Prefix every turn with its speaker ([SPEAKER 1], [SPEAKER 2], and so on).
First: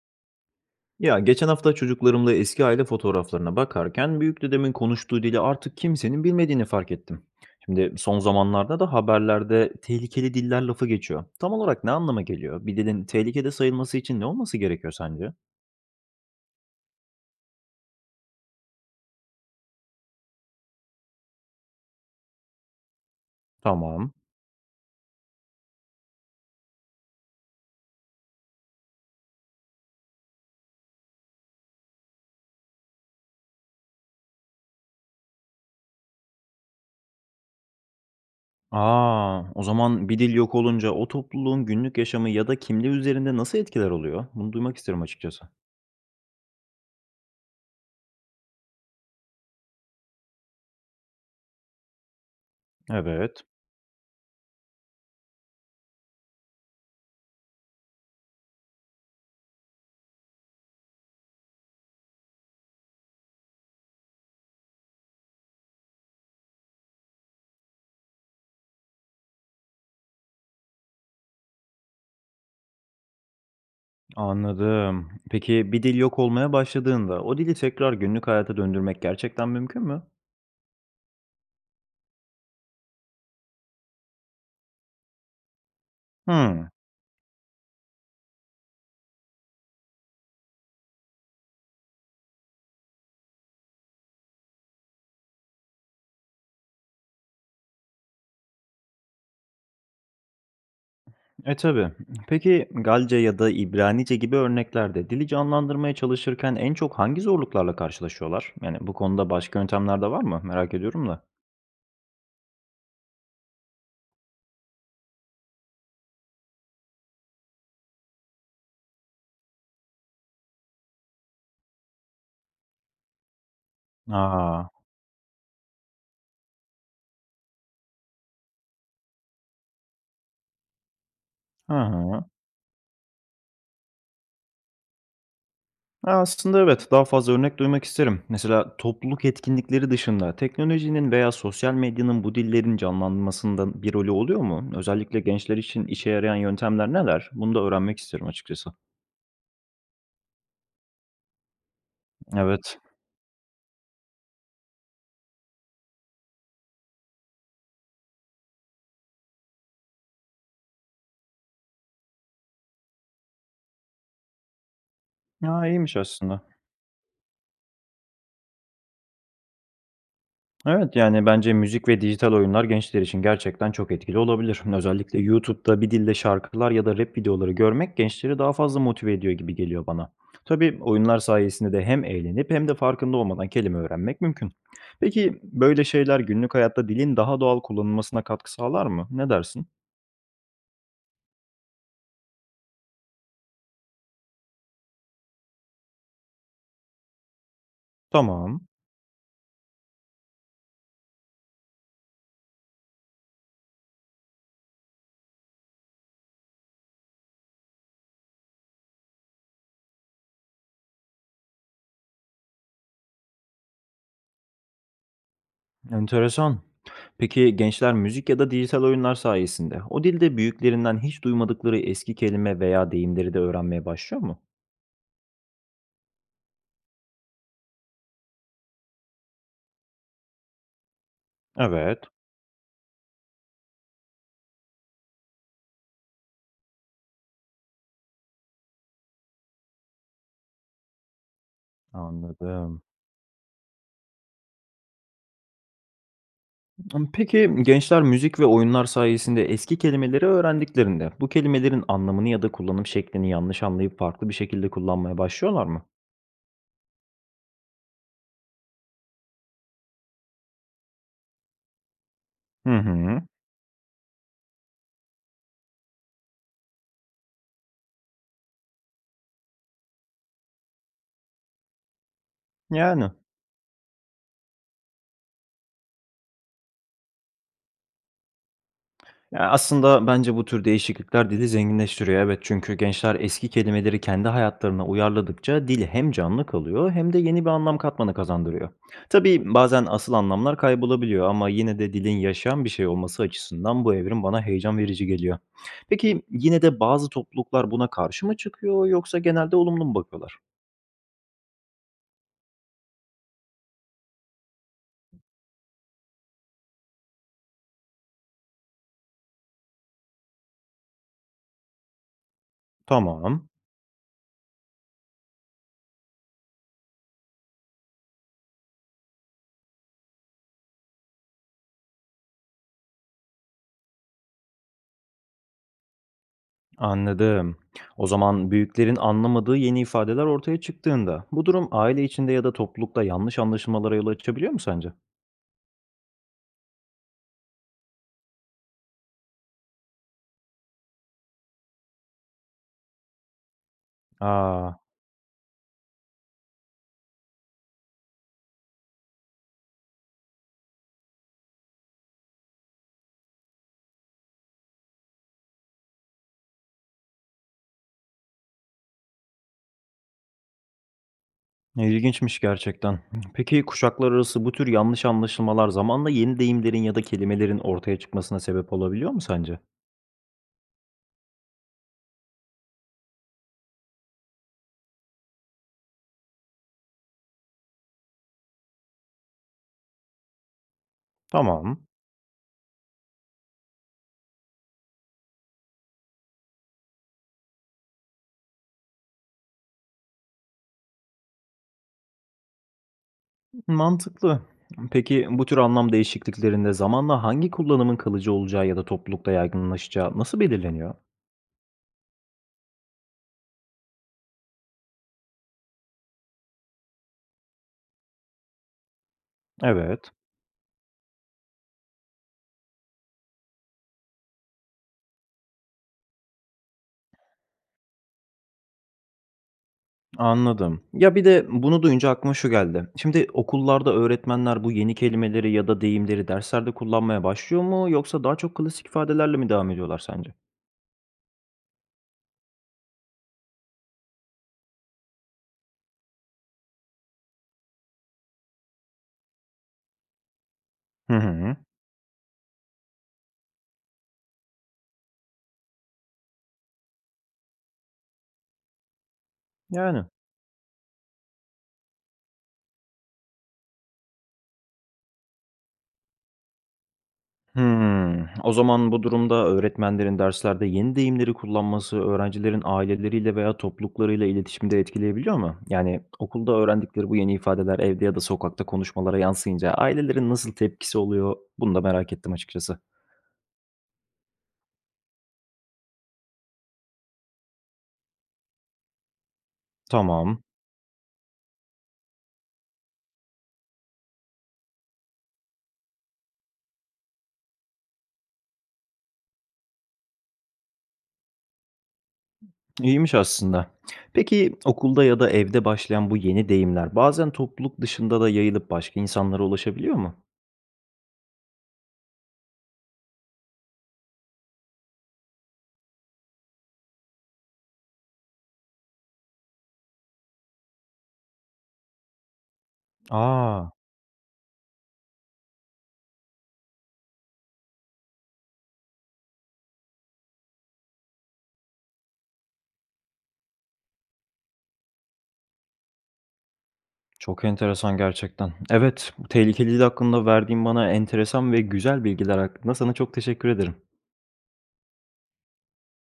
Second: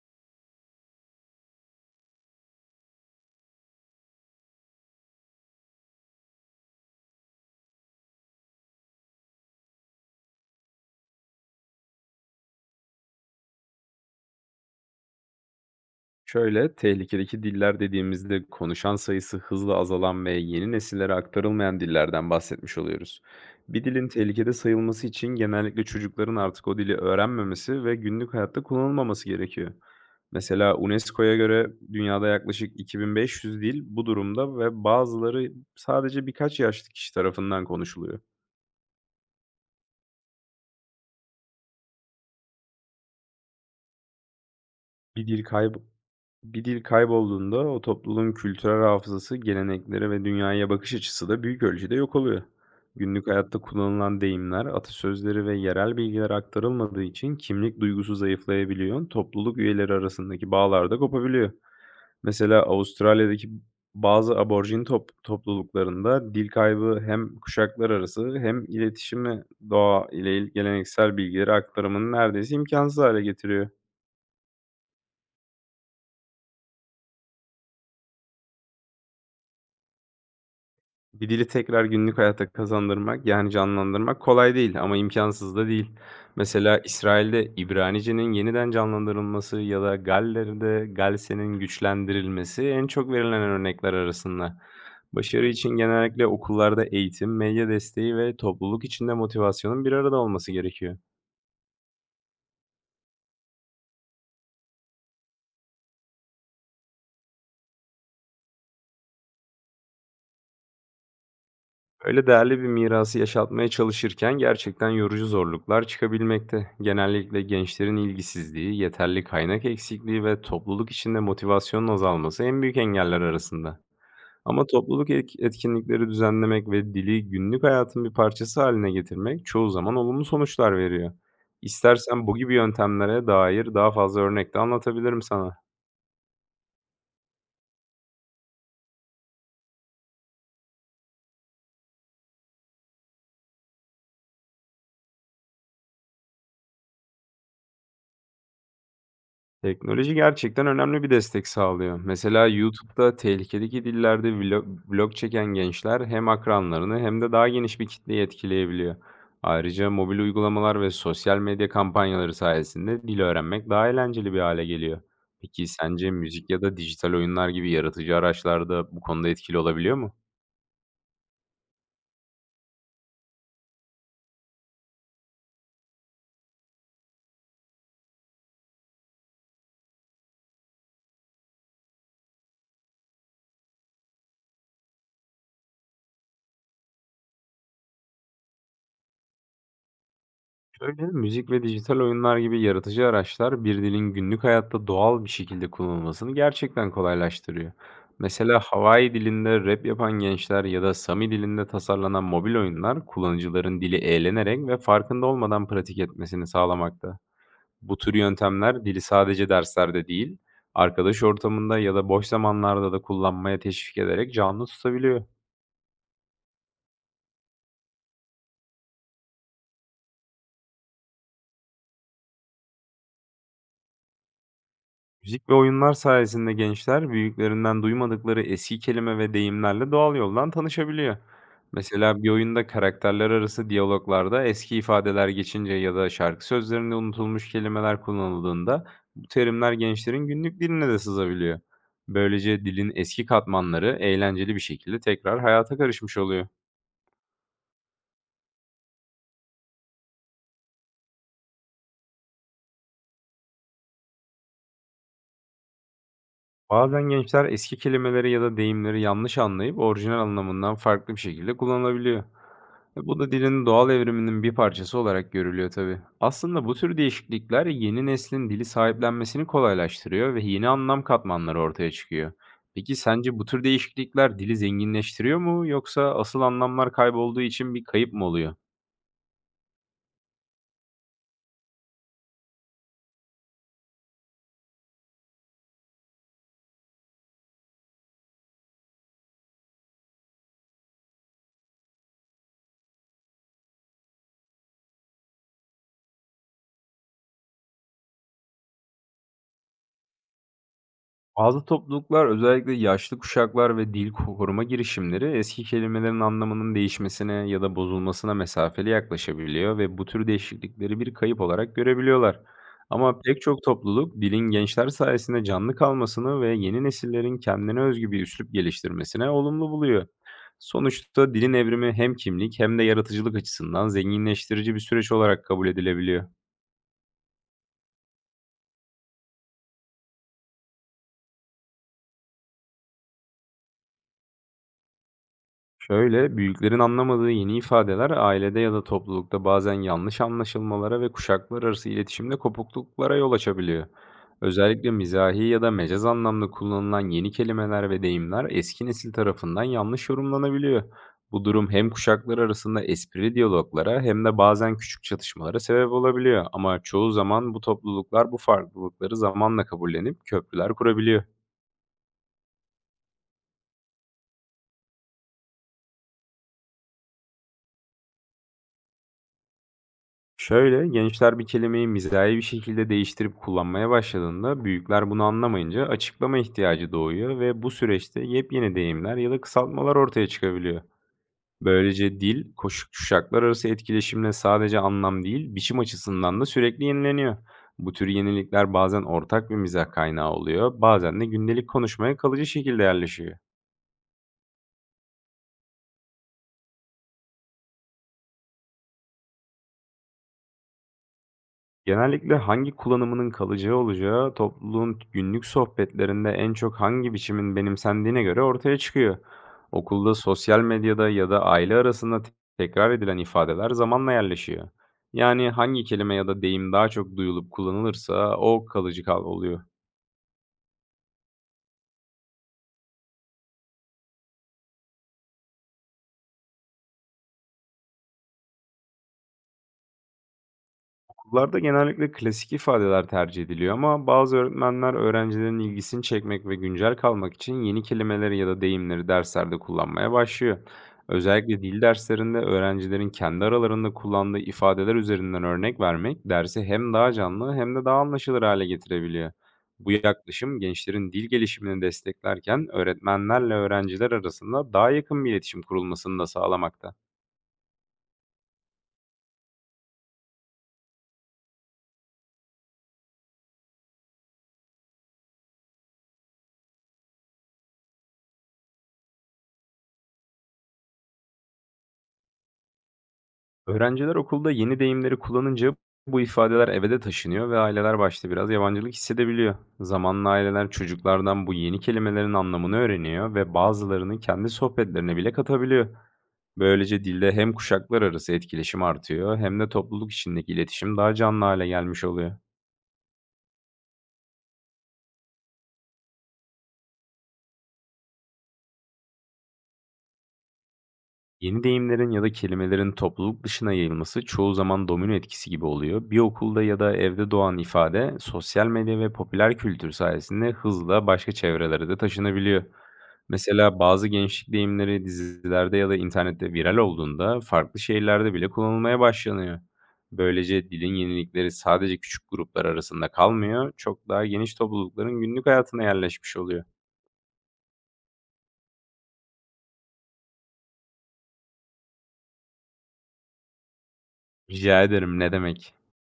[SPEAKER 1] Ya geçen hafta çocuklarımla eski aile fotoğraflarına bakarken büyük dedemin konuştuğu dili artık kimsenin bilmediğini fark ettim. Şimdi son zamanlarda da haberlerde tehlikeli diller lafı geçiyor. Tam olarak ne anlama geliyor? Bir dilin tehlikede sayılması için ne olması gerekiyor sence?
[SPEAKER 2] Şöyle, tehlikedeki diller dediğimizde konuşan sayısı hızla azalan ve yeni nesillere aktarılmayan dillerden bahsetmiş oluyoruz. Bir dilin
[SPEAKER 1] Tamam.
[SPEAKER 2] tehlikede sayılması için genellikle çocukların artık o dili öğrenmemesi ve günlük hayatta kullanılmaması gerekiyor. Mesela UNESCO'ya göre dünyada yaklaşık 2500 dil bu durumda ve bazıları sadece birkaç yaşlı kişi tarafından konuşuluyor.
[SPEAKER 1] Aa, o zaman bir dil yok olunca o topluluğun günlük yaşamı ya da kimliği üzerinde nasıl etkiler oluyor? Bunu duymak isterim
[SPEAKER 2] Bir dil
[SPEAKER 1] açıkçası.
[SPEAKER 2] kayb bir dil kaybolduğunda o topluluğun kültürel hafızası, gelenekleri ve dünyaya bakış açısı da büyük ölçüde yok oluyor. Günlük
[SPEAKER 1] Evet,
[SPEAKER 2] hayatta kullanılan deyimler, atasözleri ve yerel bilgiler aktarılmadığı için kimlik duygusu zayıflayabiliyor, topluluk üyeleri arasındaki bağlar da kopabiliyor. Mesela Avustralya'daki bazı aborjin topluluklarında dil kaybı hem kuşaklar arası hem iletişimi, doğa ile geleneksel bilgileri aktarımını neredeyse imkansız hale getiriyor.
[SPEAKER 1] anladım. Peki bir dil yok olmaya başladığında o dili tekrar günlük hayata döndürmek gerçekten mümkün mü?
[SPEAKER 2] Bir dili tekrar günlük hayata kazandırmak, yani canlandırmak kolay değil ama imkansız da değil.
[SPEAKER 1] Hmm.
[SPEAKER 2] Mesela İsrail'de İbranice'nin yeniden canlandırılması ya da Galler'de Galse'nin güçlendirilmesi en çok verilen örnekler arasında. Başarı için genellikle okullarda eğitim, medya desteği ve topluluk içinde motivasyonun bir arada olması gerekiyor.
[SPEAKER 1] E tabii. Peki Galce ya da İbranice gibi örneklerde dili canlandırmaya çalışırken en çok hangi zorluklarla karşılaşıyorlar? Yani bu konuda başka yöntemler de var mı? Merak ediyorum da.
[SPEAKER 2] Öyle değerli bir mirası yaşatmaya çalışırken gerçekten yorucu zorluklar çıkabilmekte. Genellikle gençlerin ilgisizliği, yeterli kaynak eksikliği ve topluluk içinde motivasyonun azalması en büyük engeller arasında.
[SPEAKER 1] Aa,
[SPEAKER 2] Ama topluluk etkinlikleri düzenlemek ve dili günlük hayatın bir parçası haline getirmek çoğu zaman olumlu sonuçlar veriyor.
[SPEAKER 1] hı hı.
[SPEAKER 2] İstersen bu gibi yöntemlere dair daha fazla örnek de anlatabilirim sana.
[SPEAKER 1] Aslında evet daha fazla örnek duymak isterim. Mesela topluluk etkinlikleri dışında teknolojinin veya sosyal medyanın bu dillerin canlanmasında bir rolü oluyor mu? Özellikle gençler için işe yarayan yöntemler neler? Bunu da öğrenmek isterim açıkçası.
[SPEAKER 2] Teknoloji gerçekten önemli bir destek sağlıyor. Mesela
[SPEAKER 1] Evet.
[SPEAKER 2] YouTube'da tehlikedeki dillerde vlog çeken gençler hem akranlarını hem de daha geniş bir kitleyi etkileyebiliyor. Ayrıca mobil uygulamalar ve sosyal medya kampanyaları sayesinde dil öğrenmek daha eğlenceli bir hale geliyor.
[SPEAKER 1] Ya
[SPEAKER 2] Peki
[SPEAKER 1] iyiymiş
[SPEAKER 2] sence
[SPEAKER 1] aslında.
[SPEAKER 2] müzik ya da dijital oyunlar gibi yaratıcı araçlar da bu konuda etkili olabiliyor mu?
[SPEAKER 1] Evet, yani bence müzik ve dijital oyunlar gençler için gerçekten çok etkili olabilir. Özellikle YouTube'da bir dilde şarkılar ya da rap videoları görmek gençleri daha fazla motive ediyor gibi geliyor bana. Tabii oyunlar sayesinde de hem eğlenip hem de farkında olmadan kelime öğrenmek mümkün. Peki böyle şeyler günlük hayatta dilin daha doğal kullanılmasına katkı sağlar mı? Ne dersin?
[SPEAKER 2] Şöyle, müzik ve dijital oyunlar gibi yaratıcı araçlar bir dilin günlük hayatta doğal bir şekilde kullanılmasını gerçekten kolaylaştırıyor. Mesela
[SPEAKER 1] Tamam,
[SPEAKER 2] Hawaii dilinde rap yapan gençler ya da Sami dilinde tasarlanan mobil oyunlar kullanıcıların dili eğlenerek ve farkında olmadan pratik etmesini sağlamakta. Bu tür yöntemler dili sadece derslerde değil, arkadaş ortamında ya da boş zamanlarda da kullanmaya teşvik ederek canlı tutabiliyor.
[SPEAKER 1] enteresan. Peki gençler müzik ya da dijital oyunlar sayesinde o dilde büyüklerinden hiç duymadıkları eski kelime veya deyimleri de öğrenmeye başlıyor mu?
[SPEAKER 2] Müzik ve oyunlar sayesinde gençler büyüklerinden duymadıkları eski kelime ve deyimlerle doğal yoldan tanışabiliyor.
[SPEAKER 1] Evet.
[SPEAKER 2] Mesela bir oyunda karakterler arası diyaloglarda eski ifadeler geçince ya da şarkı sözlerinde unutulmuş kelimeler kullanıldığında bu terimler gençlerin günlük diline de sızabiliyor. Böylece
[SPEAKER 1] Anladım.
[SPEAKER 2] dilin eski katmanları eğlenceli bir şekilde tekrar hayata karışmış oluyor.
[SPEAKER 1] Imm, peki gençler müzik ve oyunlar sayesinde eski kelimeleri öğrendiklerinde bu kelimelerin anlamını ya da kullanım şeklini yanlış anlayıp farklı bir şekilde kullanmaya başlıyorlar mı?
[SPEAKER 2] Bazen gençler eski kelimeleri ya da deyimleri yanlış anlayıp orijinal anlamından farklı bir şekilde kullanılabiliyor.
[SPEAKER 1] Hı
[SPEAKER 2] Bu
[SPEAKER 1] hı.
[SPEAKER 2] da dilin doğal evriminin bir parçası olarak görülüyor tabii. Aslında bu tür değişiklikler yeni neslin dili sahiplenmesini kolaylaştırıyor ve yeni anlam katmanları ortaya çıkıyor. Peki
[SPEAKER 1] Yani.
[SPEAKER 2] sence bu tür değişiklikler dili zenginleştiriyor mu yoksa asıl anlamlar kaybolduğu için bir kayıp mı oluyor?
[SPEAKER 1] Ya, aslında bence bu tür değişiklikler dili zenginleştiriyor. Evet, çünkü gençler eski kelimeleri kendi hayatlarına uyarladıkça dil hem canlı kalıyor hem de yeni bir anlam katmanı kazandırıyor. Tabii bazen asıl anlamlar kaybolabiliyor ama yine de dilin yaşayan bir şey olması açısından bu evrim bana heyecan verici geliyor. Peki yine de bazı topluluklar buna karşı mı çıkıyor yoksa genelde olumlu mu bakıyorlar?
[SPEAKER 2] Bazı topluluklar, özellikle yaşlı kuşaklar ve dil koruma girişimleri, eski kelimelerin anlamının değişmesine ya da bozulmasına mesafeli yaklaşabiliyor ve bu tür değişiklikleri bir kayıp olarak görebiliyorlar. Ama pek
[SPEAKER 1] Tamam.
[SPEAKER 2] çok topluluk dilin gençler sayesinde canlı kalmasını ve yeni nesillerin kendine özgü bir üslup geliştirmesine olumlu buluyor. Sonuçta dilin evrimi hem kimlik hem de yaratıcılık açısından zenginleştirici bir süreç olarak kabul edilebiliyor.
[SPEAKER 1] Anladım. O zaman büyüklerin anlamadığı yeni ifadeler ortaya çıktığında bu durum aile içinde ya da toplulukta yanlış anlaşılmalara yol açabiliyor mu sence?
[SPEAKER 2] Şöyle, büyüklerin anlamadığı yeni ifadeler ailede ya da toplulukta bazen yanlış anlaşılmalara ve kuşaklar arası iletişimde kopukluklara yol açabiliyor.
[SPEAKER 1] Aa,
[SPEAKER 2] Özellikle mizahi ya da mecaz anlamda kullanılan yeni kelimeler ve deyimler eski nesil tarafından yanlış yorumlanabiliyor. Bu durum hem kuşaklar arasında espri diyaloglara hem de bazen küçük çatışmalara sebep olabiliyor. Ama çoğu zaman bu topluluklar bu farklılıkları zamanla kabullenip köprüler kurabiliyor.
[SPEAKER 1] ilginçmiş gerçekten. Peki kuşaklar arası bu tür yanlış anlaşılmalar zamanla yeni deyimlerin ya da kelimelerin ortaya çıkmasına sebep olabiliyor mu sence?
[SPEAKER 2] Şöyle, gençler bir kelimeyi mizahi bir şekilde değiştirip kullanmaya başladığında büyükler bunu anlamayınca açıklama ihtiyacı doğuyor ve bu süreçte yepyeni deyimler ya da kısaltmalar ortaya çıkabiliyor.
[SPEAKER 1] Tamam,
[SPEAKER 2] Böylece dil, kuşaklar arası etkileşimle sadece anlam değil, biçim açısından da sürekli yenileniyor. Bu tür yenilikler bazen ortak bir mizah kaynağı oluyor, bazen de gündelik konuşmaya kalıcı şekilde yerleşiyor.
[SPEAKER 1] mantıklı. Peki bu tür anlam değişikliklerinde zamanla hangi kullanımın kalıcı olacağı ya da toplulukta yaygınlaşacağı nasıl belirleniyor?
[SPEAKER 2] Genellikle hangi kullanımının kalıcı olacağı, topluluğun günlük sohbetlerinde en çok hangi biçimin benimsendiğine göre ortaya çıkıyor.
[SPEAKER 1] Evet.
[SPEAKER 2] Okulda, sosyal medyada ya da aile arasında tekrar edilen ifadeler zamanla yerleşiyor. Yani hangi kelime ya da deyim daha çok duyulup kullanılırsa o kalıcı oluyor.
[SPEAKER 1] Anladım. Ya, bir de bunu duyunca aklıma şu geldi. Şimdi okullarda öğretmenler bu yeni kelimeleri ya da deyimleri derslerde kullanmaya başlıyor mu yoksa daha çok klasik ifadelerle mi devam ediyorlar sence?
[SPEAKER 2] Okullarda genellikle klasik ifadeler tercih ediliyor ama bazı öğretmenler öğrencilerin ilgisini çekmek ve güncel kalmak için yeni kelimeleri ya da deyimleri derslerde kullanmaya başlıyor.
[SPEAKER 1] Hı hı.
[SPEAKER 2] Özellikle dil derslerinde öğrencilerin kendi aralarında kullandığı ifadeler üzerinden örnek vermek dersi hem daha canlı hem de daha anlaşılır hale getirebiliyor. Bu
[SPEAKER 1] Yani.
[SPEAKER 2] yaklaşım gençlerin dil gelişimini desteklerken öğretmenlerle öğrenciler arasında daha yakın bir iletişim kurulmasını da sağlamakta.
[SPEAKER 1] Hımm. O zaman bu durumda öğretmenlerin derslerde yeni deyimleri kullanması öğrencilerin aileleriyle veya topluluklarıyla iletişimde etkileyebiliyor mu? Yani okulda öğrendikleri bu yeni ifadeler evde ya da sokakta konuşmalara yansıyınca ailelerin nasıl tepkisi oluyor? Bunu da merak ettim açıkçası.
[SPEAKER 2] Öğrenciler okulda yeni deyimleri kullanınca bu ifadeler eve de taşınıyor ve aileler başta biraz yabancılık hissedebiliyor. Zamanla
[SPEAKER 1] Tamam.
[SPEAKER 2] aileler çocuklardan bu yeni kelimelerin anlamını öğreniyor ve bazılarını kendi sohbetlerine bile katabiliyor. Böylece dilde hem kuşaklar arası etkileşim artıyor hem de topluluk içindeki iletişim daha canlı hale gelmiş oluyor.
[SPEAKER 1] İyiymiş aslında. Peki okulda ya da evde başlayan bu yeni deyimler bazen topluluk dışında da yayılıp başka insanlara ulaşabiliyor mu?
[SPEAKER 2] Yeni deyimlerin ya da kelimelerin topluluk dışına yayılması çoğu zaman domino etkisi gibi oluyor. Bir okulda ya da evde doğan ifade sosyal medya ve popüler kültür sayesinde hızla başka çevrelere de taşınabiliyor.
[SPEAKER 1] Aa,
[SPEAKER 2] Mesela bazı gençlik deyimleri dizilerde ya da internette viral olduğunda farklı şehirlerde bile kullanılmaya başlanıyor. Böylece dilin yenilikleri sadece küçük gruplar arasında kalmıyor, çok daha geniş toplulukların günlük hayatına yerleşmiş oluyor.
[SPEAKER 1] çok enteresan gerçekten. Evet, bu tehlikeliliği hakkında verdiğin bana enteresan ve güzel bilgiler hakkında sana çok teşekkür ederim.
[SPEAKER 2] Rica ederim, ne demek?